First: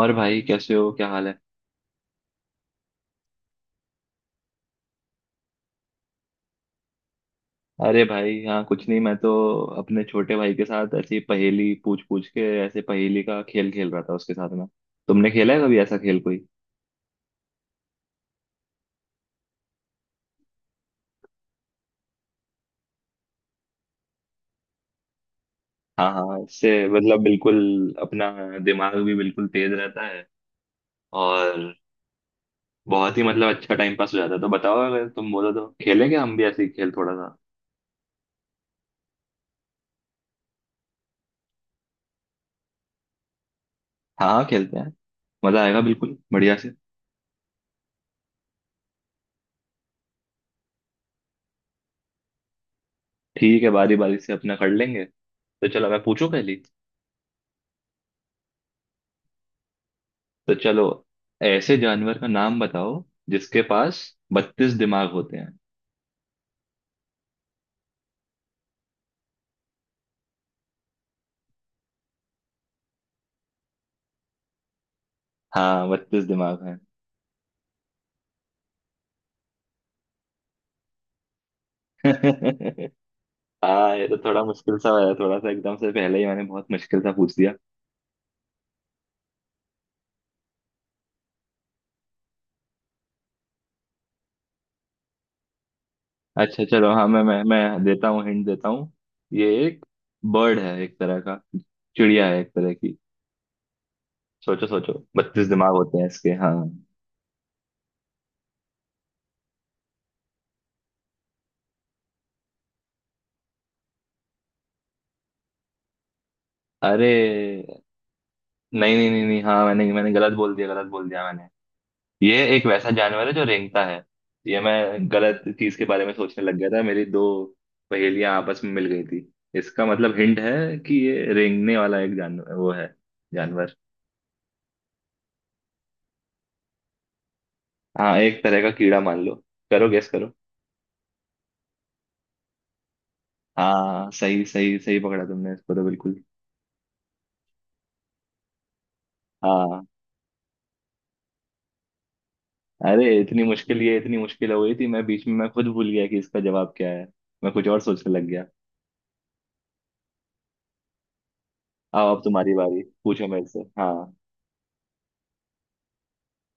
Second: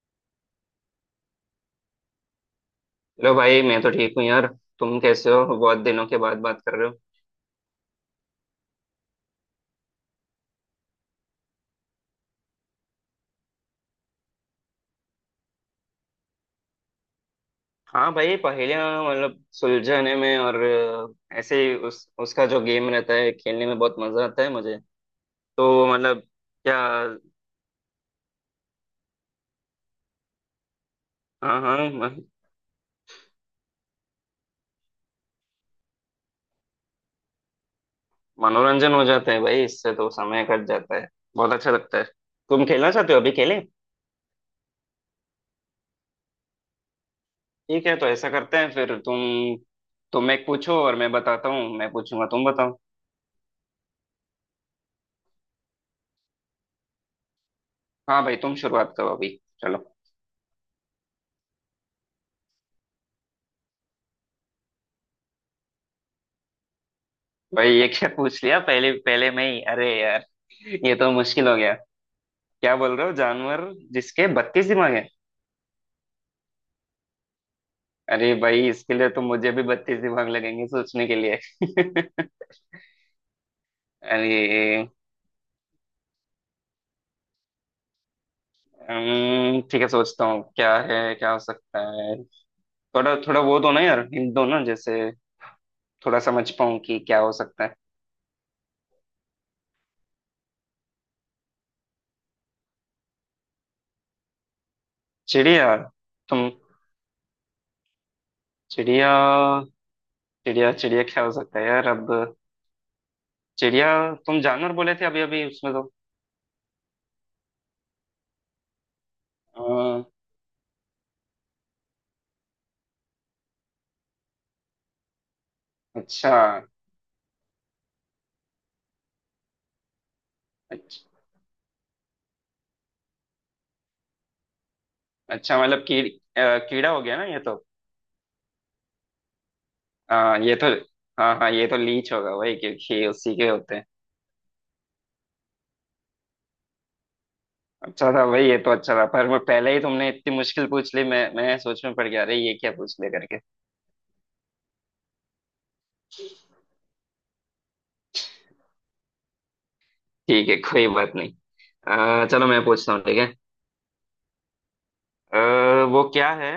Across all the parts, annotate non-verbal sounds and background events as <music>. और भाई कैसे हो, क्या हाल है। हेलो भाई, मैं तो ठीक हूँ यार। तुम कैसे हो? बहुत दिनों के बाद बात कर रहे हो। अरे भाई, हाँ कुछ नहीं, मैं तो अपने छोटे भाई के साथ ऐसे ही पहेली पूछ पूछ के ऐसे पहेली का खेल खेल रहा था उसके साथ में। तुमने खेला है कभी ऐसा खेल कोई? हाँ भाई, पहेलियाँ मतलब सुलझाने में और ऐसे ही उस उसका जो गेम रहता है खेलने में बहुत मजा आता है मुझे। तो हाँ मतलब हाँ, इससे क्या? मतलब बिल्कुल अपना दिमाग भी बिल्कुल तेज रहता है, और हाँ हाँ। बहुत ही मतलब अच्छा टाइम पास हो जाता है। तो बताओ, अगर तुम बोलो तो खेलेंगे हम भी ऐसे ही खेल थोड़ा सा। मनोरंजन हो जाता है भाई, इससे तो समय कट जाता है। बहुत अच्छा लगता है। तुम खेलना चाहते हो? अभी खेलें? हाँ हाँ, खेलते हैं, मजा आएगा बिल्कुल बढ़िया से। ठीक है, तो ऐसा करते हैं, फिर तुम एक पूछो और मैं बताता हूँ, मैं पूछूंगा तुम बताओ। ठीक है, बारी बारी से अपना कर लेंगे, तो चलो मैं पूछूं पहली। हाँ भाई, तुम शुरुआत करो अभी। चलो। तो चलो, ऐसे जानवर का नाम बताओ जिसके पास 32 दिमाग होते हैं। भाई ये क्या <laughs> पूछ लिया पहले पहले में ही? अरे यार, ये तो मुश्किल हो गया। क्या बोल रहे हो, जानवर जिसके बत्तीस दिमाग है? हाँ, 32 दिमाग हैं। अरे भाई, इसके लिए तो मुझे भी बत्तीस दिमाग लगेंगे सोचने के लिए। <laughs> <laughs> हाँ, ये तो थोड़ा मुश्किल सा अरे है, थोड़ा सा एकदम से पहले ही मैंने बहुत मुश्किल सा पूछ दिया। ठीक है, सोचता हूँ क्या है, क्या हो सकता है। थोड़ा थोड़ा वो दो ना यार, हिंट दो ना, जैसे थोड़ा समझ अच्छा पाऊँ चलो, कि हाँ क्या मैं हो मैं सकता है। मैं देता हूँ, हिंट देता हूँ। ये एक बर्ड है एक तरह का, चिड़िया है एक तरह की। सोचो सोचो, 32 दिमाग चिड़िया? होते हैं इसके, तुम, हाँ। चिड़िया? चिड़िया चिड़िया क्या हो सकता है यार अब? चिड़िया? तुम जानवर बोले थे अभी अभी उसमें तो। अरे नहीं नहीं नहीं नहीं, हाँ मैंने अम्म, मैंने गलत बोल दिया, गलत बोल दिया मैंने। ये एक वैसा जानवर है जो रेंगता है। ये मैं गलत चीज के बारे में अच्छा सोचने लग गया था, मेरी दो पहेलियां आपस में मिल गई थी। इसका मतलब हिंट है कि अच्छा ये रेंगने वाला एक जानवर वो है, जानवर। अच्छा, मतलब कीड़ा हो गया ना ये तो। हाँ, एक तरह का कीड़ा मान लो, करो गेस करो। हाँ ये तो, हाँ हाँ ये तो लीच होगा वही, क्योंकि उसी के होते हैं। हाँ, सही सही सही पकड़ा तुमने इसको तो बिल्कुल। अच्छा था भाई ये तो, अच्छा था, पर मैं पहले ही, हाँ, तुमने इतनी मुश्किल पूछ ली, मैं सोच में पड़ गया, अरे ये क्या पूछ अरे ले करके। इतनी मुश्किल, ये इतनी मुश्किल हो गई थी, मैं बीच में मैं खुद भूल गया कि इसका जवाब क्या है, मैं कुछ और सोचने लग गया। ठीक है, कोई बात नहीं। आओ, अब चलो तुम्हारी मैं बारी, पूछता हूँ ठीक पूछो है। मेरे से, हाँ। वो क्या है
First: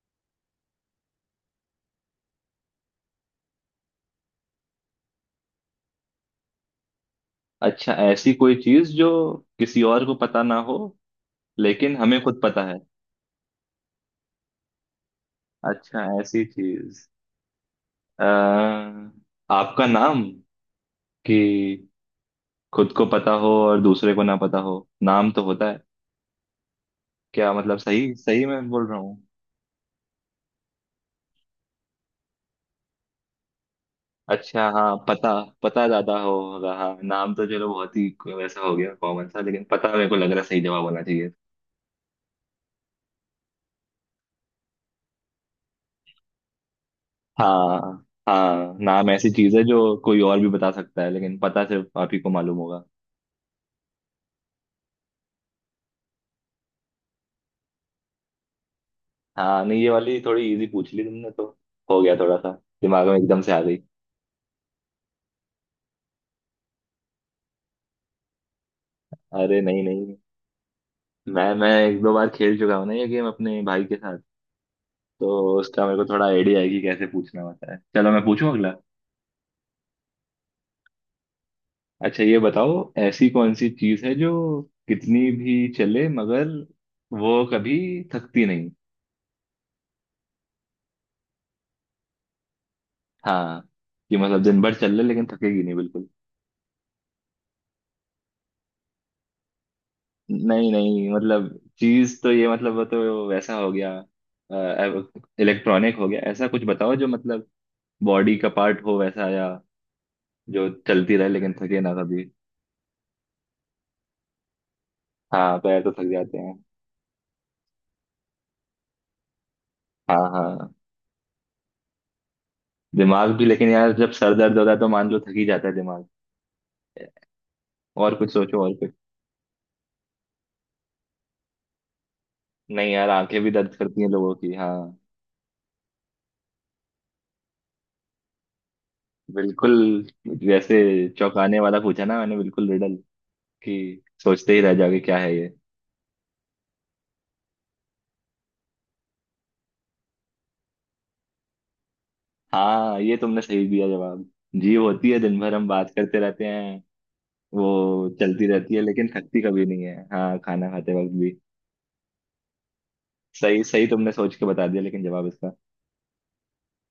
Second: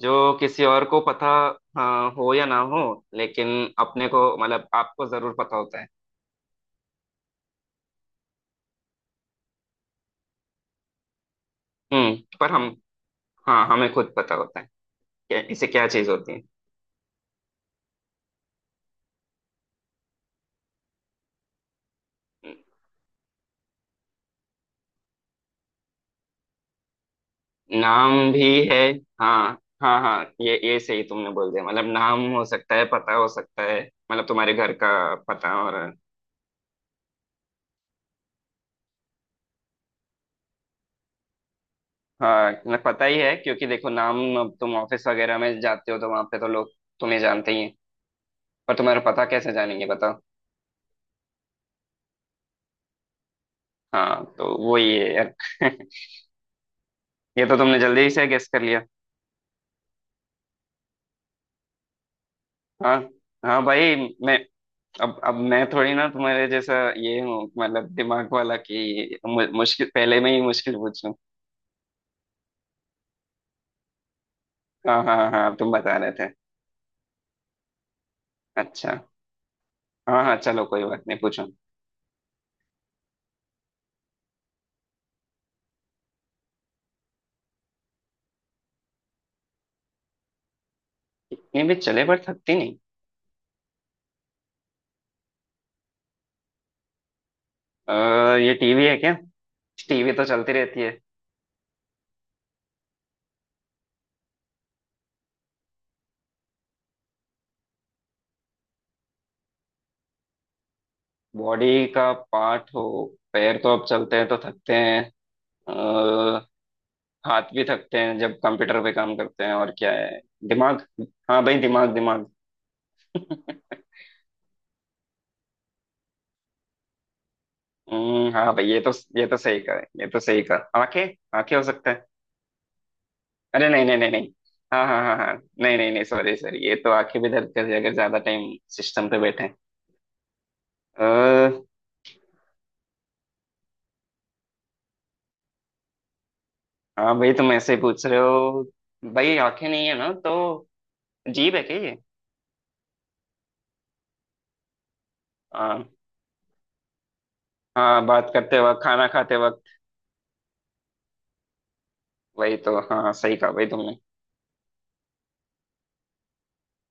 जो किसी और को पता, हाँ, हो या ना हो, लेकिन अपने को मतलब आपको जरूर पता होता है। अच्छा, ऐसी कोई चीज जो किसी और को पता ना हो लेकिन हमें खुद पर पता हम, है। हाँ, हमें खुद पता होता है। इसे क्या अच्छा, चीज होती ऐसी चीज, अह आपका नाम कि है? खुद को पता हो और दूसरे को ना पता हो। नाम तो होता है, क्या मतलब, सही नाम सही भी मैं है? बोल रहा हूँ? हाँ हाँ हाँ, ये सही तुमने बोल दिया, मतलब नाम हो सकता है, पता हो सकता है। मतलब तुम्हारे अच्छा घर का हाँ, पता, पता, और पता ज्यादा होगा, हाँ नाम तो चलो बहुत ही वैसा हो गया कॉमन सा, लेकिन पता मेरे को लग रहा है सही जवाब होना चाहिए। हाँ मतलब पता ही है, क्योंकि देखो नाम, अब तुम ऑफिस वगैरह में जाते हो तो वहां पे तो लोग तुम्हें जानते ही हैं। हाँ पर हाँ, तुम्हारा नाम पता ऐसी कैसे चीज है जानेंगे, जो बताओ? कोई और भी बता सकता है, लेकिन पता सिर्फ आप ही को मालूम होगा। हाँ, तो वो ही है यार। <laughs> ये तो तुमने जल्दी से गेस कर लिया। हाँ नहीं, ये वाली थोड़ी इजी पूछ ली तुमने तो, हो गया थोड़ा सा, हाँ दिमाग में एकदम से आ हाँ गई। भाई। मैं, अब मैं थोड़ी ना तुम्हारे जैसा ये हूँ, मतलब दिमाग वाला, कि अरे नहीं मुश्किल नहीं, पहले में ही मुश्किल पूछूं। मैं एक दो बार खेल चुका हूँ ना ये गेम अपने भाई के साथ, हाँ हाँ हाँ हाँ, तो तुम उसका मेरे बता को रहे थोड़ा थे। आइडिया है कि कैसे पूछना होता है। चलो मैं पूछूं अगला। अच्छा, हाँ हाँ चलो कोई बात नहीं, पूछो। अच्छा, ये बताओ, ऐसी कौन सी चीज है जो कितनी भी चले मगर वो कभी थकती नहीं? ये भी चले पर थकती नहीं? हाँ, कि मतलब दिन भर चल ले लेकिन थकेगी नहीं बिल्कुल। ये टीवी है क्या? टीवी तो चलती नहीं रहती है। नहीं, मतलब चीज तो ये मतलब वो तो वैसा हो गया, इलेक्ट्रॉनिक हो गया। ऐसा कुछ बताओ जो मतलब बॉडी का पार्ट हो वैसा, या जो चलती रहे लेकिन थके बॉडी ना का कभी। पार्ट हो? पैर तो अब चलते हैं तो थकते हैं। हाँ पैर तो थक जाते अ, हैं। हाथ भी थकते हैं जब कंप्यूटर पे काम करते हैं, और क्या हाँ है? हाँ, दिमाग? हाँ भाई, दिमाग दिमाग। दिमाग भी लेकिन <laughs> यार जब सर दर्द होता है तो मान लो थक ही जाता है दिमाग। और कुछ हाँ सोचो, भाई और ये कुछ। तो, ये तो सही कहा, ये तो सही कहा, आंखें। आंखें हो सकता है। नहीं यार, आंखें भी अरे दर्द नहीं नहीं करती हैं नहीं नहीं, लोगों की, हाँ हाँ हाँ हाँ हाँ, नहीं नहीं नहीं, सॉरी सॉरी, ये तो आंखें भी दर्द कर जाएगा ज्यादा टाइम सिस्टम पे बिल्कुल। जैसे चौंकाने बैठे। वाला पूछा ना मैंने, बिल्कुल रिडल कि सोचते ही रह जाओगे क्या है ये। हाँ भाई तुम ऐसे पूछ रहे हो, भाई आंखें नहीं है ना तो। जीभ है क्या ये? हाँ, ये तुमने सही दिया जवाब। जीव होती है, दिन भर हम हाँ बात करते रहते हैं, हाँ, वो बात चलती करते रहती है वक्त, खाना लेकिन खाते थकती कभी वक्त, नहीं है, हाँ खाना खाते वक्त भी। वही तो, हाँ सही कहा सही भाई सही तुमने। तुमने सोच के बता दिया, लेकिन जवाब इसका।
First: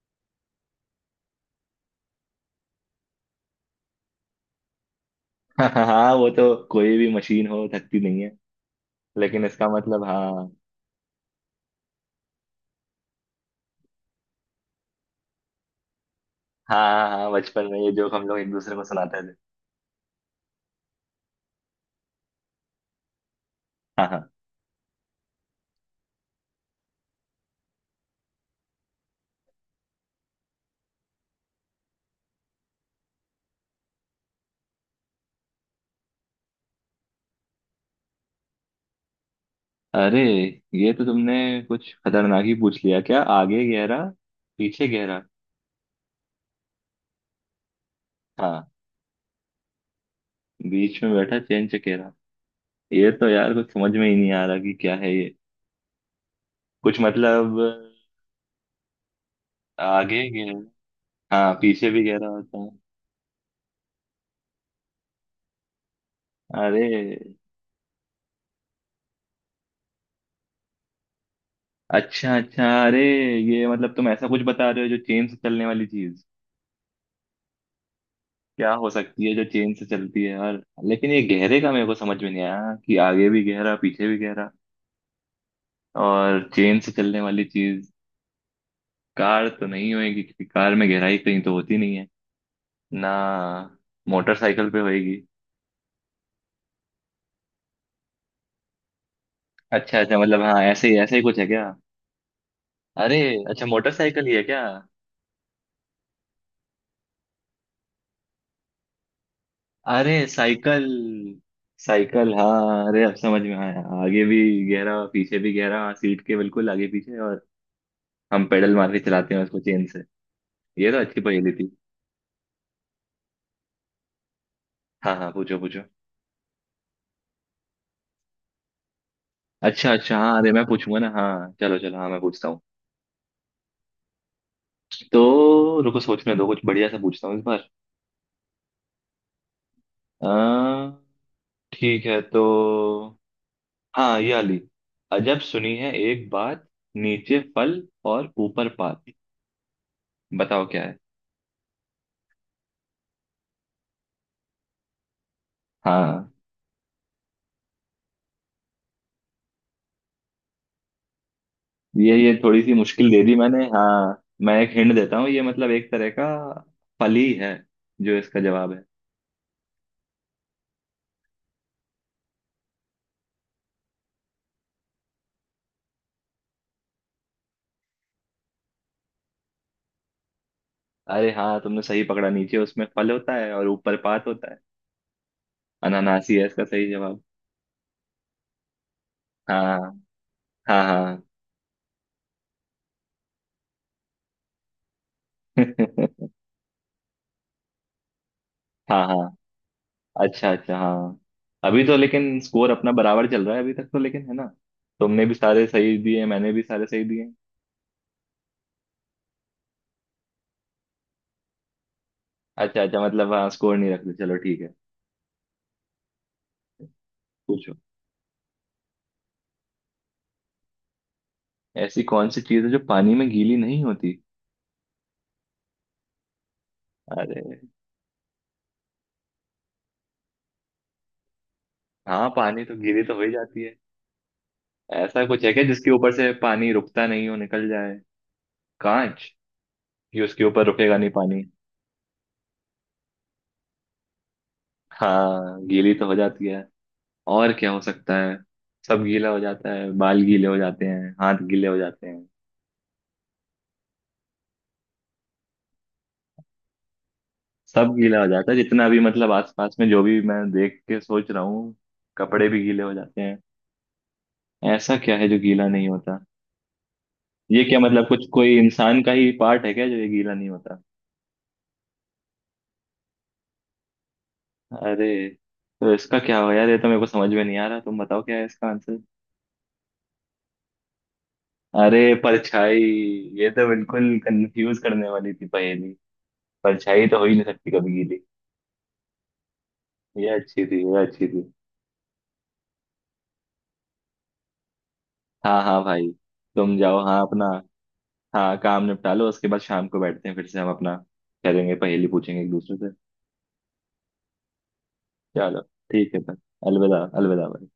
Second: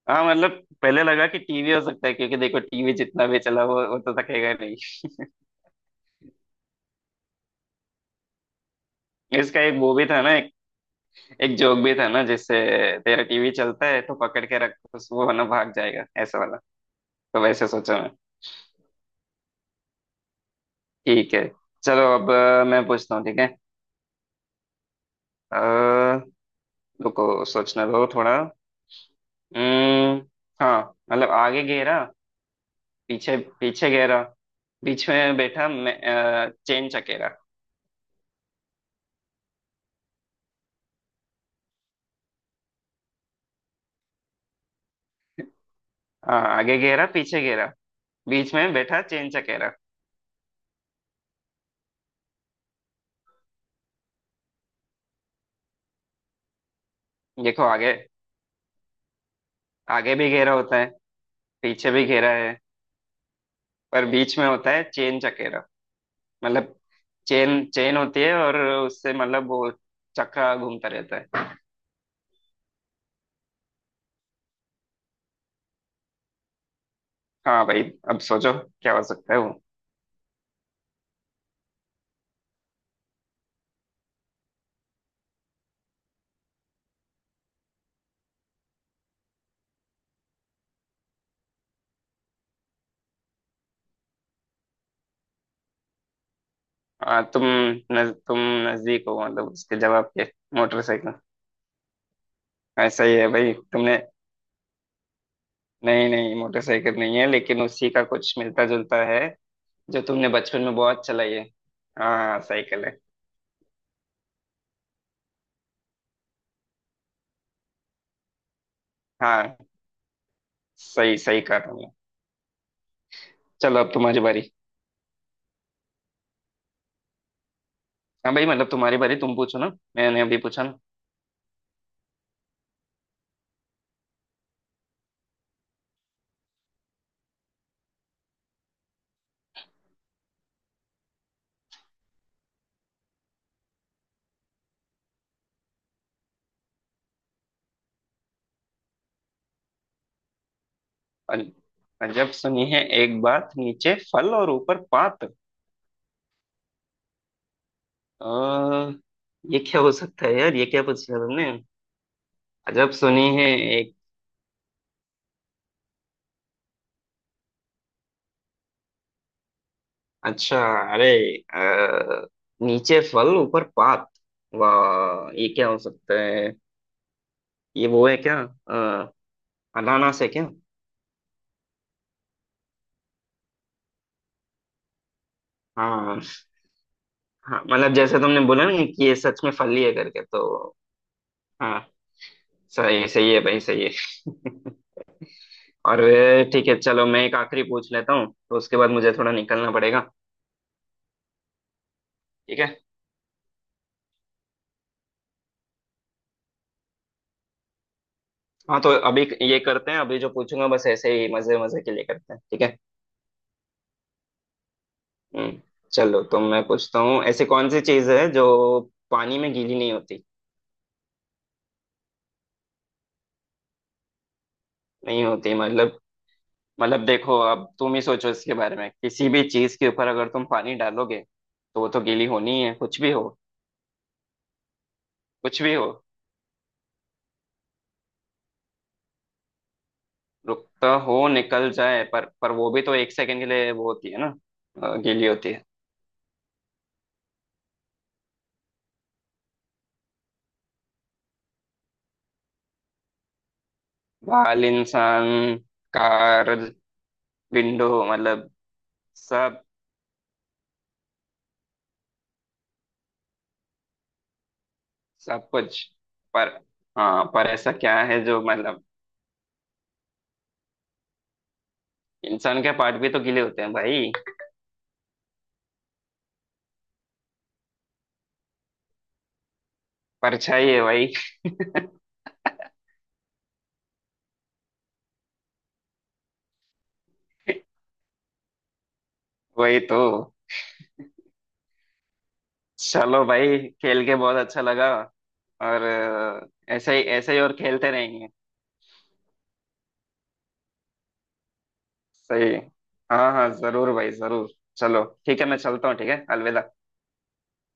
हाँ मतलब, पहले लगा कि टीवी हो सकता है, क्योंकि देखो टीवी जितना भी चला वो, तो थकेगा नहीं। <laughs> हाँ वो तो, कोई भी मशीन हो थकती नहीं है, लेकिन इसका इसका एक वो मतलब, भी था ना, हाँ। एक एक जोक भी था ना जिससे, तेरा टीवी चलता है तो पकड़ के रख, वो ना भाग जाएगा, ऐसा वाला। हाँ हाँ हाँ, तो वैसे बचपन में ये सोचा मैं। जोक हम लोग एक दूसरे को सुनाते थे। ठीक है, चलो अब मैं पूछता हूँ ठीक है। हाँ हाँ। अः रुको सोचने दो थोड़ा। हम्म, हाँ मतलब, आगे घेरा, पीछे पीछे घेरा, बीच में बैठा मैं, चेन चकेरा। अरे ये तो तुमने कुछ खतरनाक ही पूछ लिया, क्या आगे गहरा पीछे गहरा? हाँ, आगे घेरा पीछे घेरा बीच हाँ, में बैठा चेन चकेरा। बीच में बैठा चैन चकेरा, ये तो यार कुछ समझ में ही नहीं आ रहा कि क्या है ये, कुछ मतलब। देखो आगे आगे आगे भी घेरा गहरा, होता है, हाँ पीछे पीछे भी भी गहरा घेरा है, होता है। पर बीच में होता है चेन चकेरा। मतलब अरे, चेन चेन होती है, और उससे मतलब वो चक्का घूमता रहता है। अच्छा अच्छा, अरे ये मतलब तुम ऐसा कुछ बता रहे हो जो चेन से चलने वाली चीज, हाँ भाई अब सोचो, क्या हो क्या हो सकती सकता है है जो वो? चेन से चलती है यार? लेकिन ये गहरे का मेरे को समझ में नहीं आया कि आगे भी गहरा पीछे भी गहरा, और चेन से चलने वाली चीज। कार तो नहीं होएगी क्योंकि कार में गहराई कहीं तो होती नहीं है ना, मोटरसाइकिल पे होएगी। हाँ तुम, नज, तुम नजदीक हो मतलब उसके अच्छा जवाब अच्छा, के। मतलब हाँ मोटरसाइकिल? ऐसे ही कुछ है क्या? ऐसा ही अरे, है भाई अच्छा तुमने। मोटरसाइकिल ही है क्या? नहीं नहीं मोटरसाइकिल नहीं है, लेकिन उसी का कुछ मिलता जुलता है, जो अरे तुमने बचपन में साइकिल, बहुत चलाई है। हाँ साइकिल हाँ साइकिल हाँ, है। अरे अब समझ में आया, आगे भी गहरा पीछे भी गहरा, हाँ, सीट के बिल्कुल आगे पीछे, और हम पेडल मार के चलाते हैं हाँ उसको चेन से। ये तो सही अच्छी सही पहेली कहा थी। तुमने। चलो अब तुम्हारी बारी। हाँ हाँ, पूछो पूछो। हाँ भाई, मतलब तुम्हारी बारी, तुम पूछो ना, अच्छा अच्छा मैंने अभी हाँ, अरे पूछा मैं ना। पूछूंगा ना, हाँ चलो चलो, हाँ मैं पूछता हूँ। तो रुको, सोचने दो, कुछ बढ़िया सा पूछता हूँ इस बार। आ, ठीक है, तो हाँ, ये वाली। अजब सुनी है एक बात, नीचे फल और ऊपर पात, बताओ क्या है। अज- अजब सुनी है एक बात, नीचे फल और ऊपर पात। हाँ आ, ये क्या हो सकता है यार, ये क्या पूछ लिया तुमने? ये थोड़ी सी अजब मुश्किल दे सुनी दी है मैंने, एक, हाँ मैं एक हिंट देता हूँ, ये मतलब एक तरह का फल ही है जो इसका जवाब है। अच्छा, अरे, अ, नीचे फल ऊपर पात, वाह, ये क्या हो सकता है? ये वो है क्या, अ, अनानास है क्या? अरे हाँ, तुमने सही पकड़ा, नीचे उसमें फल होता है और ऊपर पात होता है, हाँ अनानास ही है इसका सही जवाब। हाँ, मतलब जैसे तुमने बोला ना कि ये सच में हाँ फली है करके तो। हाँ हाँ। हाँ, सही सही है भाई, सही है। <laughs> और <laughs> ठीक है, चलो मैं एक आखिरी पूछ लेता हूँ, तो उसके बाद हाँ मुझे थोड़ा हाँ, निकलना पड़ेगा। अच्छा अच्छा हाँ, अभी तो लेकिन ठीक स्कोर है। अपना बराबर चल रहा है अभी तक तो, लेकिन है ना, तुमने भी सारे सही दिए मैंने भी सारे सही दिए। हाँ तो अभी ये करते हैं, अभी जो पूछूंगा बस ऐसे ही मजे मजे के लिए करते हैं, ठीक है। अच्छा अच्छा, मतलब हाँ स्कोर नहीं रखते, चलो ठीक है। हम्म चलो, तो मैं पूछता हूँ, ऐसी कौन पूछो। सी चीज है जो पानी में गीली नहीं होती? ऐसी कौन सी चीज़ है जो पानी में गीली नहीं होती? नहीं होती मतलब, मतलब देखो अरे, अब तुम ही सोचो इसके बारे में, किसी भी चीज के ऊपर अगर तुम पानी डालोगे, तो वो तो गीली हाँ होनी ही पानी है, तो कुछ गीली भी तो हो हो। ही जाती है, ऐसा कुछ है कुछ क्या भी हो, जिसके ऊपर से पानी रुकता नहीं हो निकल जाए, कांच, कि उसके ऊपर रुकता रुकेगा नहीं हो पानी। निकल जाए, पर वो भी तो एक सेकंड के लिए वो होती है ना, गीली होती हाँ है। गीली तो हो जाती है, और क्या हो सकता है, सब गीला हो जाता है, बाल गीले हो जाते हैं, हाथ गीले हो जाते हैं, बाल, इंसान, कार, विंडो सब गीला हो मतलब जाता है, जितना भी मतलब सब आसपास में जो भी मैं देख के सोच रहा हूँ, कपड़े भी गीले हो जाते हैं। ऐसा क्या है जो सब गीला कुछ। नहीं होता? पर, हाँ पर ये ऐसा क्या क्या मतलब, है कुछ जो कोई मतलब, इंसान का ही पार्ट है क्या जो ये गीला नहीं होता? इंसान के पार्ट भी तो गीले होते हैं भाई। अरे तो इसका क्या हो यार, ये तो मेरे को समझ में नहीं आ रहा, तुम बताओ क्या है इसका आंसर। परछाई है भाई। अरे परछाई, ये तो बिल्कुल कंफ्यूज करने वाली थी पहेली, परछाई तो हो ही नहीं सकती <laughs> कभी गीली। वही तो। ये अच्छी थी, ये अच्छी थी। चलो भाई, खेल के बहुत अच्छा लगा, हाँ हाँ और भाई, तुम जाओ हाँ ऐसे ही अपना, और खेलते रहेंगे। हाँ काम निपटा लो, उसके बाद शाम को बैठते हैं फिर से हम अपना, करेंगे पहेली पूछेंगे सही एक है। दूसरे से। हाँ हाँ जरूर भाई जरूर। चलो ठीक है मैं चलो, चलता हूँ, ठीक ठीक है है, भाई, अलविदा। अलविदा, अलविदा भाई।